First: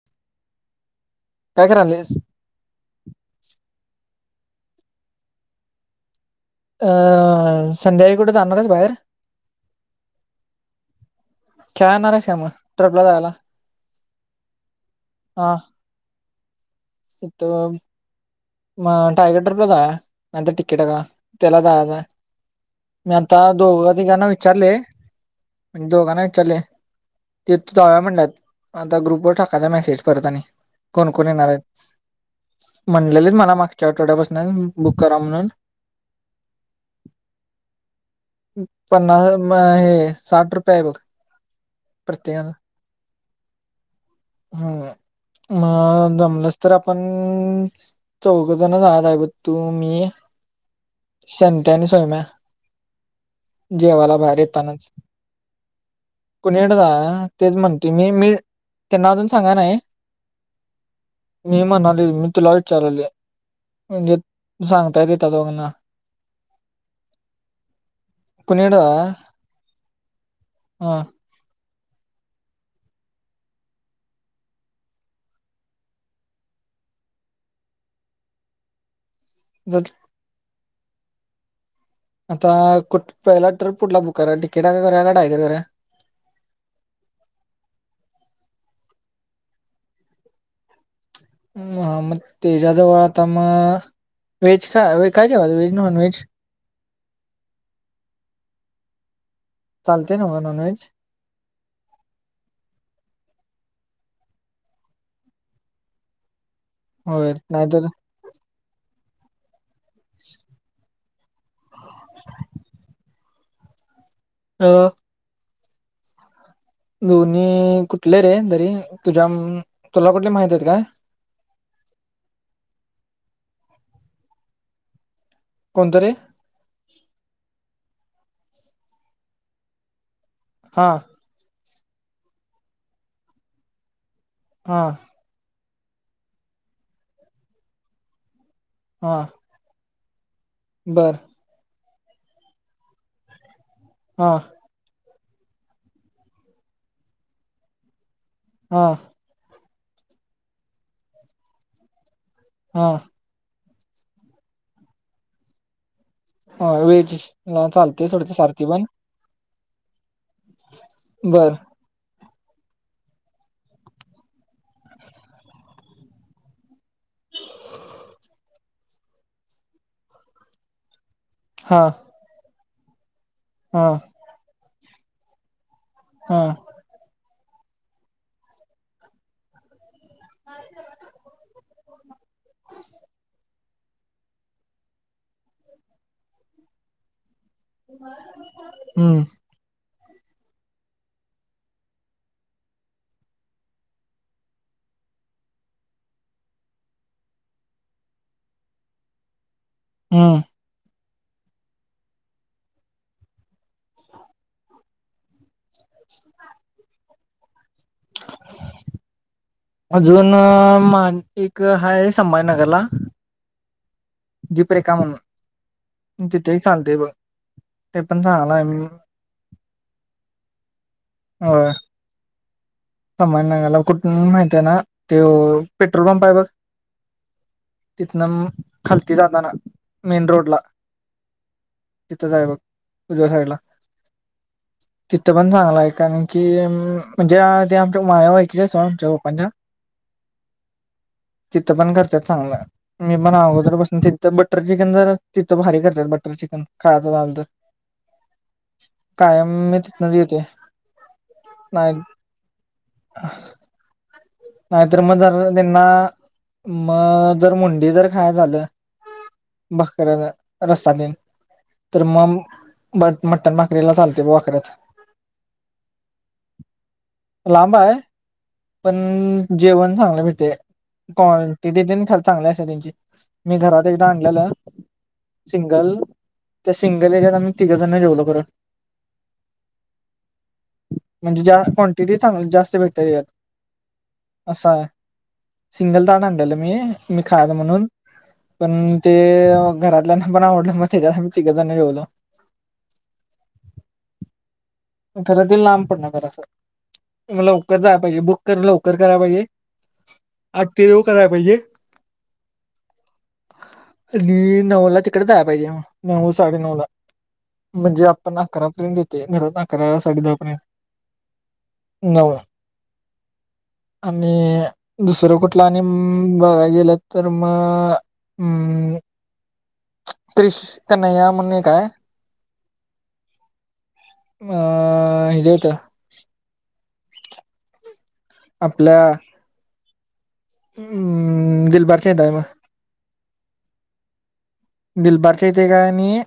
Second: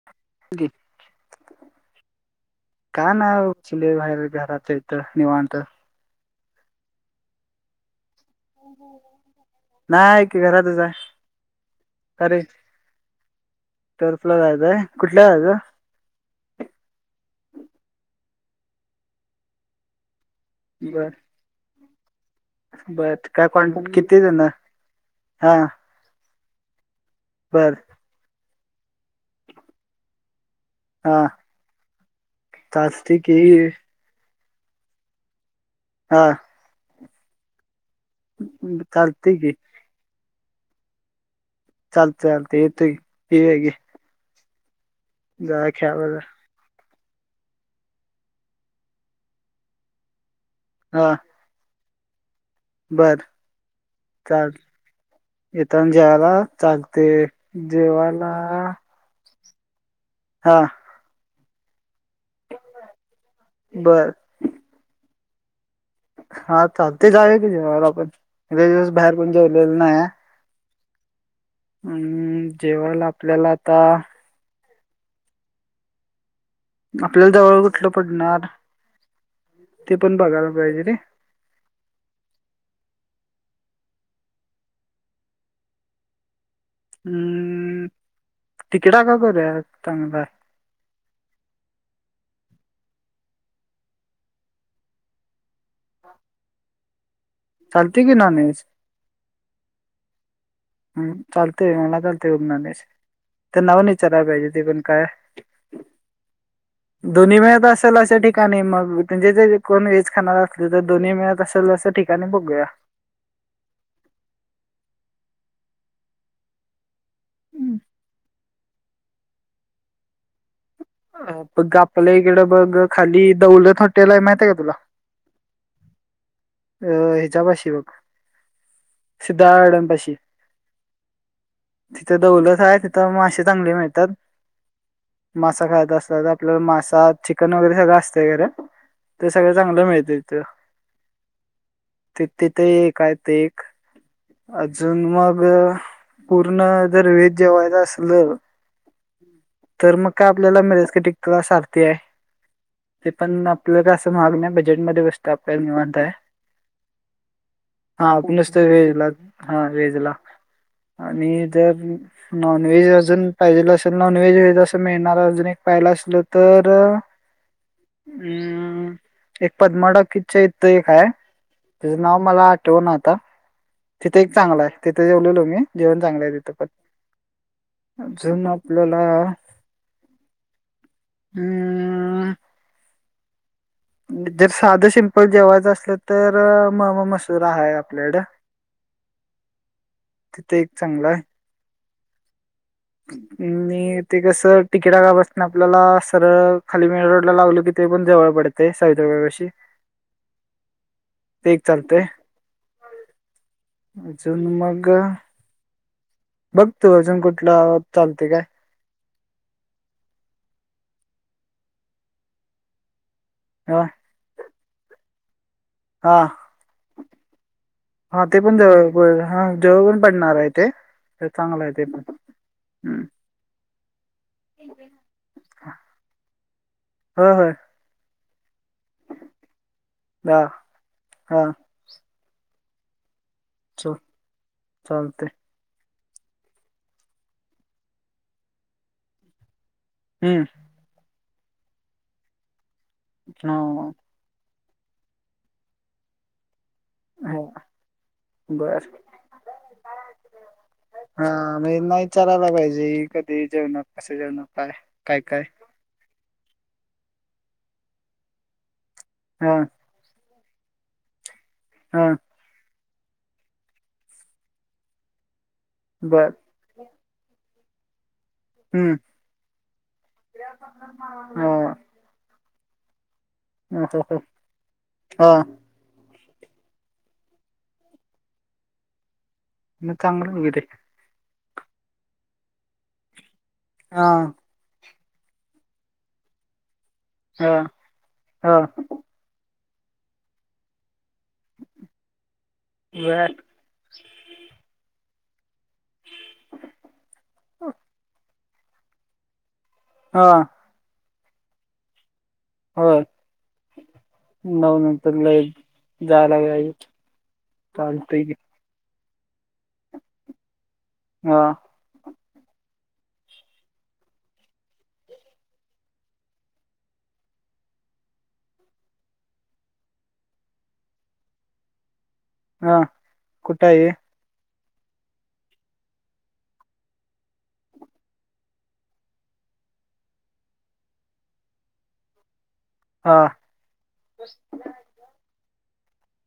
[unintelligible] काय करायलेस. का नाय चिले बाहेर घराचं इथ निवांत. [unintelligible] संध्याकाळी कुट जाणार आहे. नाही कि घरातच हाय. खेळायला येणार आहेस काय अरे मग ट्रपला जायला टर्फला जायचय कुठल्या जायच. उत्तम. म टायगर टरपला जाऊया ना टिकेट का बर तेला जयच हाय? बर मी आता काय कॉन्टॅक्ट दोघा किती तिगाना जण विचारलय? हा दोघांना विचारले ते बर तोया म्हणल्यात आता ग्रुप वर टाकायचा मेसेज आणि परत आणि कोण हा कोण येणार आहेत? चालते ललित की मला मागच्या आठवड्यापासून बुक कराव म्हणून? हा. चालते पन्हाळ्यावर की व हे साठ रुपये आहे बघ. चालतय प्रत्येकाला चालतय येतो की येऊया की. हम्म म जा खेळायला जमलस तर तर आपण चौघजण आहतहेब तू मी हा संंत्या आणि सयम्या बर जेवाला बाहेर चाल येतानाच. येताना जेवायला कुणीकडे चागते जा तेच म्हणते मी जेवाला मी त्यांना अजून सांगा नाई हा मी म्हणलो आली मी तला विचारले बर तू सांताय ति दोघांना हा चाल ते जावे की जे आपण एक कुणीकडे जा दिवस बाहेर कोण जेवलेल नाही. हा अ जेवायला आपल्याला आता आपल्याला जवळ कुठलं पडणार? जर ते पण बघायला पाहिजे रे आता कुठ पहिला ट्रिप कुठला बुक करा टिकिट आहे का करा काडायगर करुया. हम्म तिकडा का करूया चांगलाय हम म त्याज्या जवळ आता मग वेज काय जेवयेच वेज नॉनव्हेज चालतय की नॉनव्हेज चालतेय नव नॉनव्हेज हम् चालतय मला चालतय नॉनव्हेज तर नाव निचारयला पाहिजे ते पण काय होय दोन्ही मिळत नाहीतर असेल अशा ठिकाणी ठिकाणी मग म्हे जे कोण वेज खाणार असल तर दोन्ही मिळत तसं त ठिकाणी बघूया ह दोन्ही कुठले रे तरी तुझ्या तुला कुठले माहित आहेत का? अ बग आपल्या इकडं बघ खाली दौलत हॉटेल आहे माहित्या आहे का तुला? कोणत रे? अ हेज्या पाशी बघ सिद्धा अडणपाशी. हां तिथ दौलत आहे तिथं मासे चांगले मिळतात. हां मासा खात असत तर आपल्या मासा चिकन वगैरे सगळं असतं खर ते सगळ चांगलं मिळतय तीथ. बरं त तिथे काय ते एक हा अजून मग पूर्ण जर वेद जेवायच असलं. हां तर मग काय आपल्याला मिरज क टिक सारथी आहे. हा ते पण आपल्याला काय असं महाग नाही बजेट मध्ये बसतय आपल्याला निवांत आहे. ह वेज ला चालतय हा सोड आपण नुसतं सारथी पण व्हेजला हा वेजला आणि बर जर नॉनव्हेज अजून पाहिजेल असेल नॉनव्हेज व अस मिळणारा अजून एक पहिला असलं तर हम्म एक पदमा टॉकीजच्या इथ एक हाय. हा तेज नाव मला आठवण आता. हा. ते चांगल आहे तिथे जेवलेलो मी जेवण चांगलं आहे हा तिथं पण अजून आपल्याला. ह. हम्म. [unintelligible] जर साधं सिंपल जेवायचं असलं तर मामा मस्त. राहाय आपल्याकड हम्म तिथे एक चांगलं आहे. ते कस तिकिटा का बसत आपल्याला सरळ खाली मेन रोड ला लागल कि. ते पण जवळ पडते सावित वशी. हम्. तेक चालते हे. अजून मग्गा. हा. गतो अजून कुठला आवक चालते काय. अजून माणटिक हा संभाजनगरला. ह. दीप रे का हा म्हण तिथेही चालतय बघ.. हा ते चांगला पण आहे मी जळ हा जवळ पण पडणार आहे ते चांगलं आहे ते पण. हं. समान नागायला कुठून माहती आहे ना ते पेट्रोल पंप आहे बघ. होय होय तिथनं खलती जात ना मेन हा रोड ला. हा तिथंच आहे बघ उद्या साईडला च चालते तिथं पण चांगलाय आणि कि म्हणजे ते आमच्या माया ऐक अस आमच्या पप्पांना. हम. तिथं पण करते चांगलं मी हो अगोदर बसून तिथ. तर बटर चिकन जर तिथं भारी करतात बटर चिकन खायचं झालं हो तर. बर कायम मी तिथनच येते हा म्हणजे नाही. विचारायला पाहिजे कधी जेवण कस जेण नाहीतर मग जर त्यांना मग जर मुंडी जर खाय झालं. हा. बस करना रसाने तर हा म बट मटन भाकरीला चालते ब कवाऱ्यात. बर. लांबा आहे. हम्म पण जेवण चांगलं मिळते हा क्वांटिटी चांगले असते त्यांची मी घरात हो एकदा हो आणलेलं हा सिंग संगल त्या सिंगल एच्या आम्ही तिघजण जेवलो खत म चांगलं म किथ ते. म्हणजे जास् क्वांटिटी चांगली जास्त भेटत यात. हा. असं आहे सिंगल ताट आणलं मी मी खा हा म्हणून हा पण. ते घरातल्याना पण आवडलं मग त्याच्यासाठी मी तिघं जण जेवलो. [unintelligible] खरातील लांब पड ना कराच लवकर जाय पाहिजे बुक कर लवकर कराय पाहिजे. हा. आठ तेरव कराय पाहिजे. होय. आणि नऊ ला नंतर तिकडे जाय लय पाहिजेग नऊ जायला साडे पाहिजे नऊ ला. म्हणजे चालतंय की आपण आकारापर्यंत देतेय घरात आकारा साडे दाहा पर्यंत. हा, नव, आणि दुसरं कुठलं आणि बघ गेलं तर म. हम्म, क्रिष तनया म्हणून एक हाय. हा, कुठा आहे. [unintelligible] हेजेता आपल्या. हम्म, दिलभरचेताय म. हा, दिलबारच्या येते का आणि अ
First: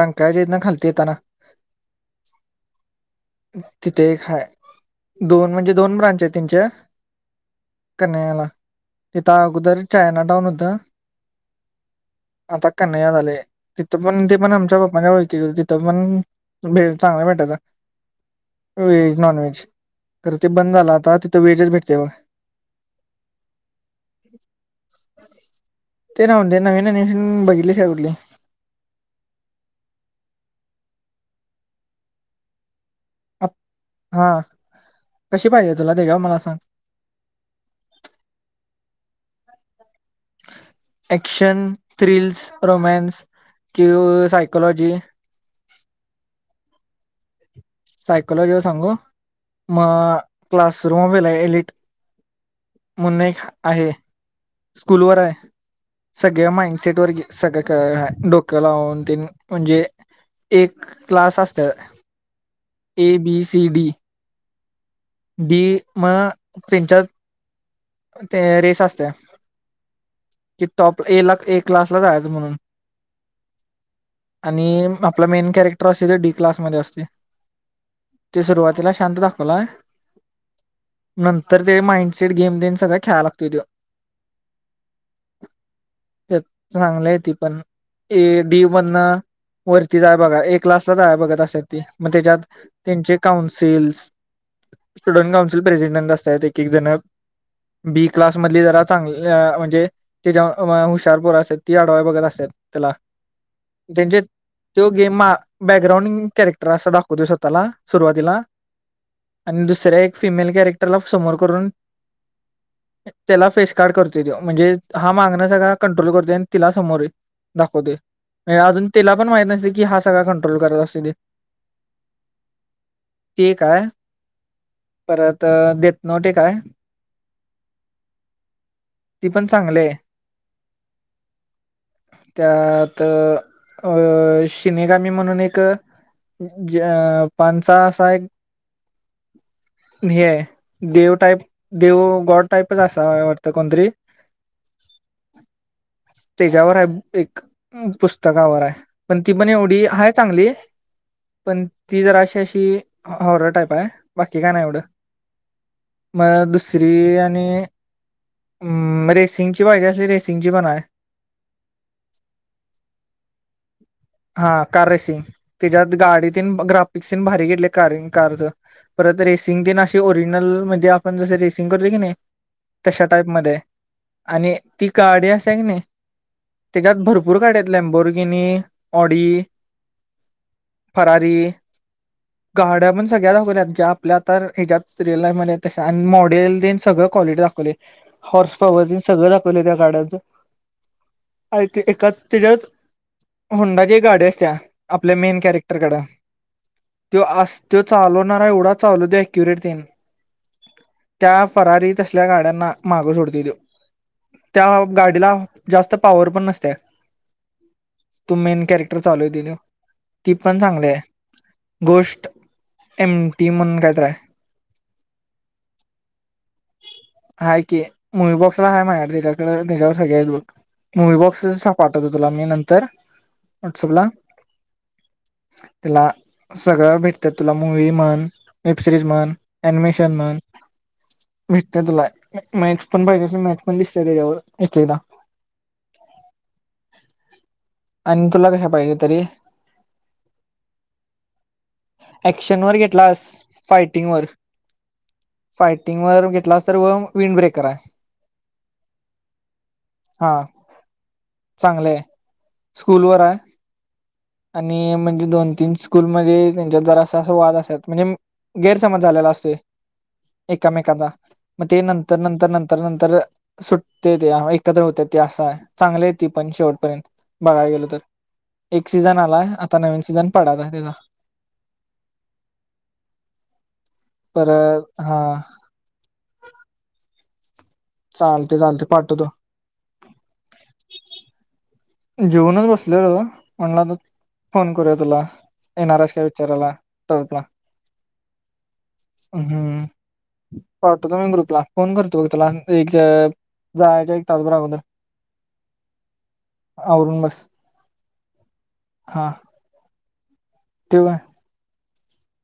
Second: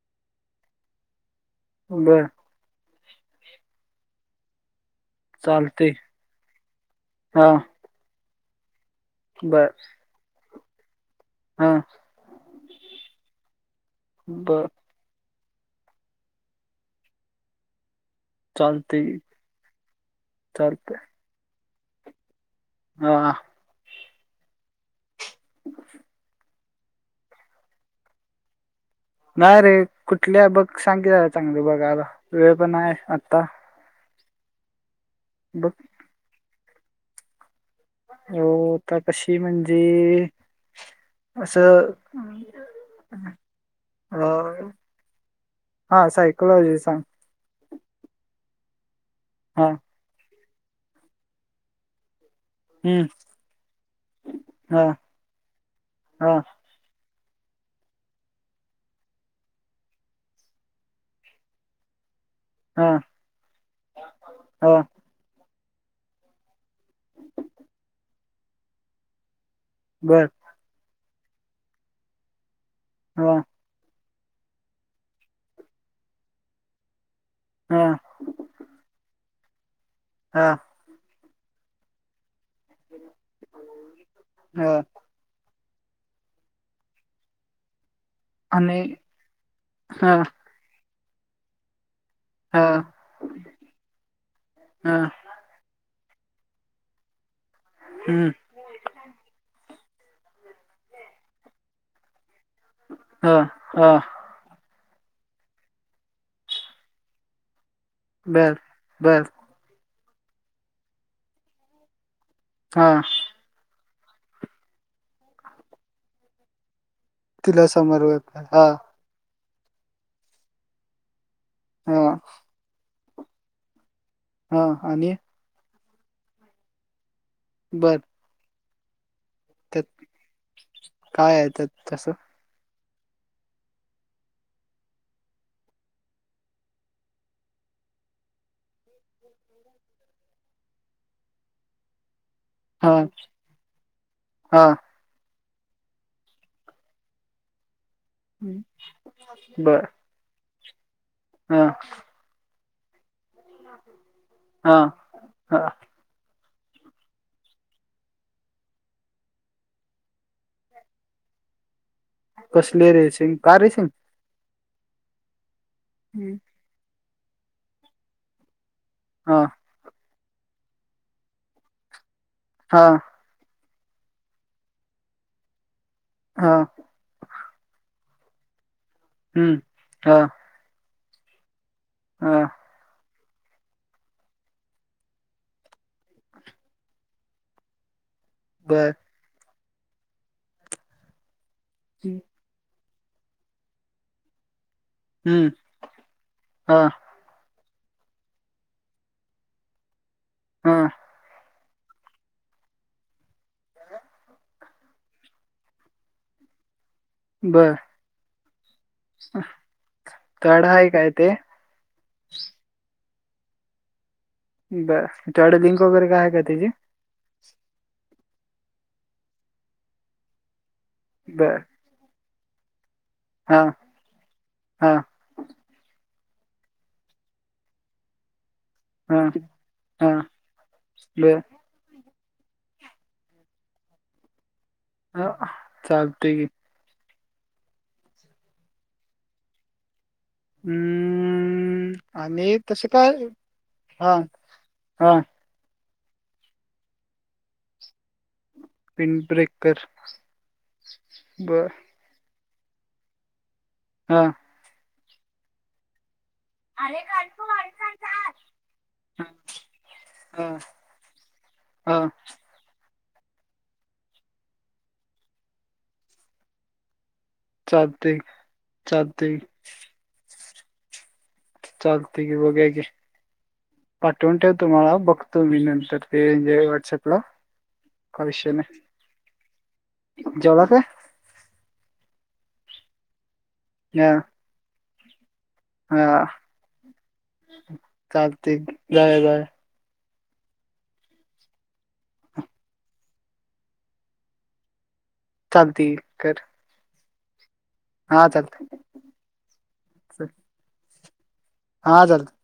रंकायच्या येत ना खालती येतना. बरं. तिथे एक हाय दोन म्हणजे चालतंय दोन ब्रांच आहे तच्या. हा कन्हैयाला तिथं बर अगोदर चायना टाउऊन होतं. हा आता कनया झाले तिथं पण ते पण बर आमच्या बा''--'' म्हणजे ओळखीचे तिथं पण भेळ भेट चांगला भेटायच चालतंय व्हेज नॉन तर ते बंद झालं चालतंय आता तिथं व्हेजच भेटते बघ. ह हा, ते रावून दे नवीन ह्यन बघितली काय कुठले. नाही रे कुठली बघ सांगित चांगली बघ आला वेळ पण नाय आन. हा कशी बघ पाहिजे तुला तेगेव मला सांग. येऊ का कशी म्हणजे. क्शन असं थ्रिल्स रोमॅन्स किं सायकॉलॉजी. ''हां'' सायकलॉजीचा. सायकलॉजी सांगू हा मग क्लासरूमेला एिट. हम्म मुनेक आहे. हा स्कूल वर आहे हा सगळ्या माइंडसेट वर घे. सगळं हाय डोकं लावून तीन म्हणजे एक क्लास असत. ए बी सी डी, हो, डी म त्यांच्यात. ते रेस असत्या. बरं. कि, टॉप ला एक क्लासला जायचं म्हणून. होय, आणि आपला मेन कॅरेक्टर असे ते डी क्लासमध्ये असते. हा ते सुरुवातीला शांत दाखवलाय. हा, नंतर ते माइंडसेट गेम देन सगळं खेळा लागत ते. हा त्यात चांगलं आहे ती पण ए डी आणि वनना वरती जा हा आहे बघा एक क्लासलाच आहे बघा असतात. मग त्याच्यात हा त्यांचे काउन्सिल्स- हा स्टुडंट काउन्सिल प्रेसिडेंट असतात, एक एक जण बी हम्म क्लास मधली जरा- चांगल्या म्हणजे ते जेवा अ वा हुशारपोर असतात ती आडवाय बघत असतात. त्याला हा हा त्याचे- तो गेम आ बॅकग्राउंड कॅरक्टर असा दाखवत आहे स्वतःला. सुरुवातीला बर बर आणि दुसऱ्या एक फिमेल कॅरेक्टरला समोर करून- हा त्याला फेसकार्ड करतोय तो म्हणजे हा मागण त्याला कंट्रोल करते आणि तिला समोर य- तिला समर्पक दाखवतय हा अजून तिला पण माहित नसेल की हा सगळा कंट्रोल करत असतोय ते हा ते काय- हा- आणि परत डेट नॉट एक आहे. बरं- ती पण चांगली आहे. काय आहे त्यात तसं त्यात अ शिनेगामी म्हणून एक- जपानचा असा एक- [inaudible] हे आहे, देव टाईप देव, गॉड - टाईपच हा असा वाटत कोणतरी- हा त्याच्यावर आहे एक पुस्त - पुस्तकावर आहे पण ती पण एवढी बर हाय चांगली पण हा ती जरा अशी अशी- हॉरर टाईप आहे बाकी काय नाही हा एवढं हा मग दुसरी आणि - मग रेसिंगची पाहिजे असली रेसिंगची पण हाय - कसले रेसिंग? Car racing. हा कार रेसिंग त्याच्यात गाडी तेन ग्राफिकस भारी घेतले कार कारच - परत हा रेसिंग तेन अशी ओरिजनल म्हणजे आपण जस रेसिंग करतो की नाही हा तशा टाईप मधे आणि ती गाडी असत्या की नाही - हा त्यात भरपूर गाड्या आहेत लेंबोरगिनी, ऑडी, हम्म हा फेरारी हां - गाड्या पण सगळ्या दाखवत्यात. जे आपल्या आता ह्याच्यात रिअल लाईफ मध्ये तशा आणि मॉडेल तेन सगळं क्वालिटी दाखवलय. हॉर्स पॉवर बर ते सगळं दाखवलं त्या गाड्याचं [unintelligible] तेच्यात होंडाची गाडी असत्या. आपल्या मेन हम्म कॅरेक्टरकड हा तो असतोय चालवणार आहे एवढा चालवतय अक्युरेट तेन हा त्या फरारी तसल्या गाड्यांना मागं सोडतोय त्यो त्या गाडीला जास्त पॉवर पण नसत्या. बरं- तो मेन कॅरेक्टर चालवतंय त्यों ती पण तड चांगली आहे. काय ते गोष्ट एमटी म्हणून काय तर आहे. बर तुझ्याकडं लिंक वगैरे काय आहे काय त्याची? हाय की मुवी बॉक्सला आहे माझ्याकड त्याच्याकडे त्याच्यावर सगळ्या आहेत बघ मुवी बॉक्स बर पाठवतो तुला मी नंतर हा वॉट्सअपला. हा तुला सगळं भेटत तुला मूवी म्हण वेब सिरीज हा म्हण, हा अनिमेशन म्हण बर भेटत तुला मॅच पण पाहिजे असल मॅच पण दिसते त्याच्यावर एकेकदा. ह चालतय की, आणि तुला कशा पाहिजे तरी हम्म आणि ॲक्शनवर तसं काय घेतलास हा फायटिंगवर हा फायटिंग वर घेतलास तर मग विंड ब्रेकर आहे. विंग ब्रेकर, हा बरं चांगलं आहे स्कूल वर हाय. हा. आणि म्हणजे दोन-तीन स्कूलमध्ये त्यांच्यात जरास अस वाद असत्यात म्हणजे गैरसमज झालेला असतोय हा एककामेकाचा मग ते हा नंतर नंतर नंतर नंतर सुटतय ते एकत्र होते ते असा आहे. चांगले आहे ती पण शेवटपर्यंत बघायला गेलो तर, चालतय एक सीझन चालतय आलाय आता नवीन सीझन पडलाय त्याचा. चालतय की बघूया की पाठवून ठेव तु मला परत हा बघतो मी नंतर ते जे आहे व्हॉट्सअपला. काय विषय चालतय नाही चालतय पाठवतो. जेवला काय जेऊनच बसलेलो मग म्हणला तर हा, फोन करूया तुला, येणार आहेस काय विचारायला टर्फला. कार्तिक हम् पाठवतो मी ग्रुपला फोन करतो तुला एक जायच्या एक तास भर अगोदर. चालतंय की कर. आवरून बस. हा चालतय. हा. ठेऊ काय? हा चालतय.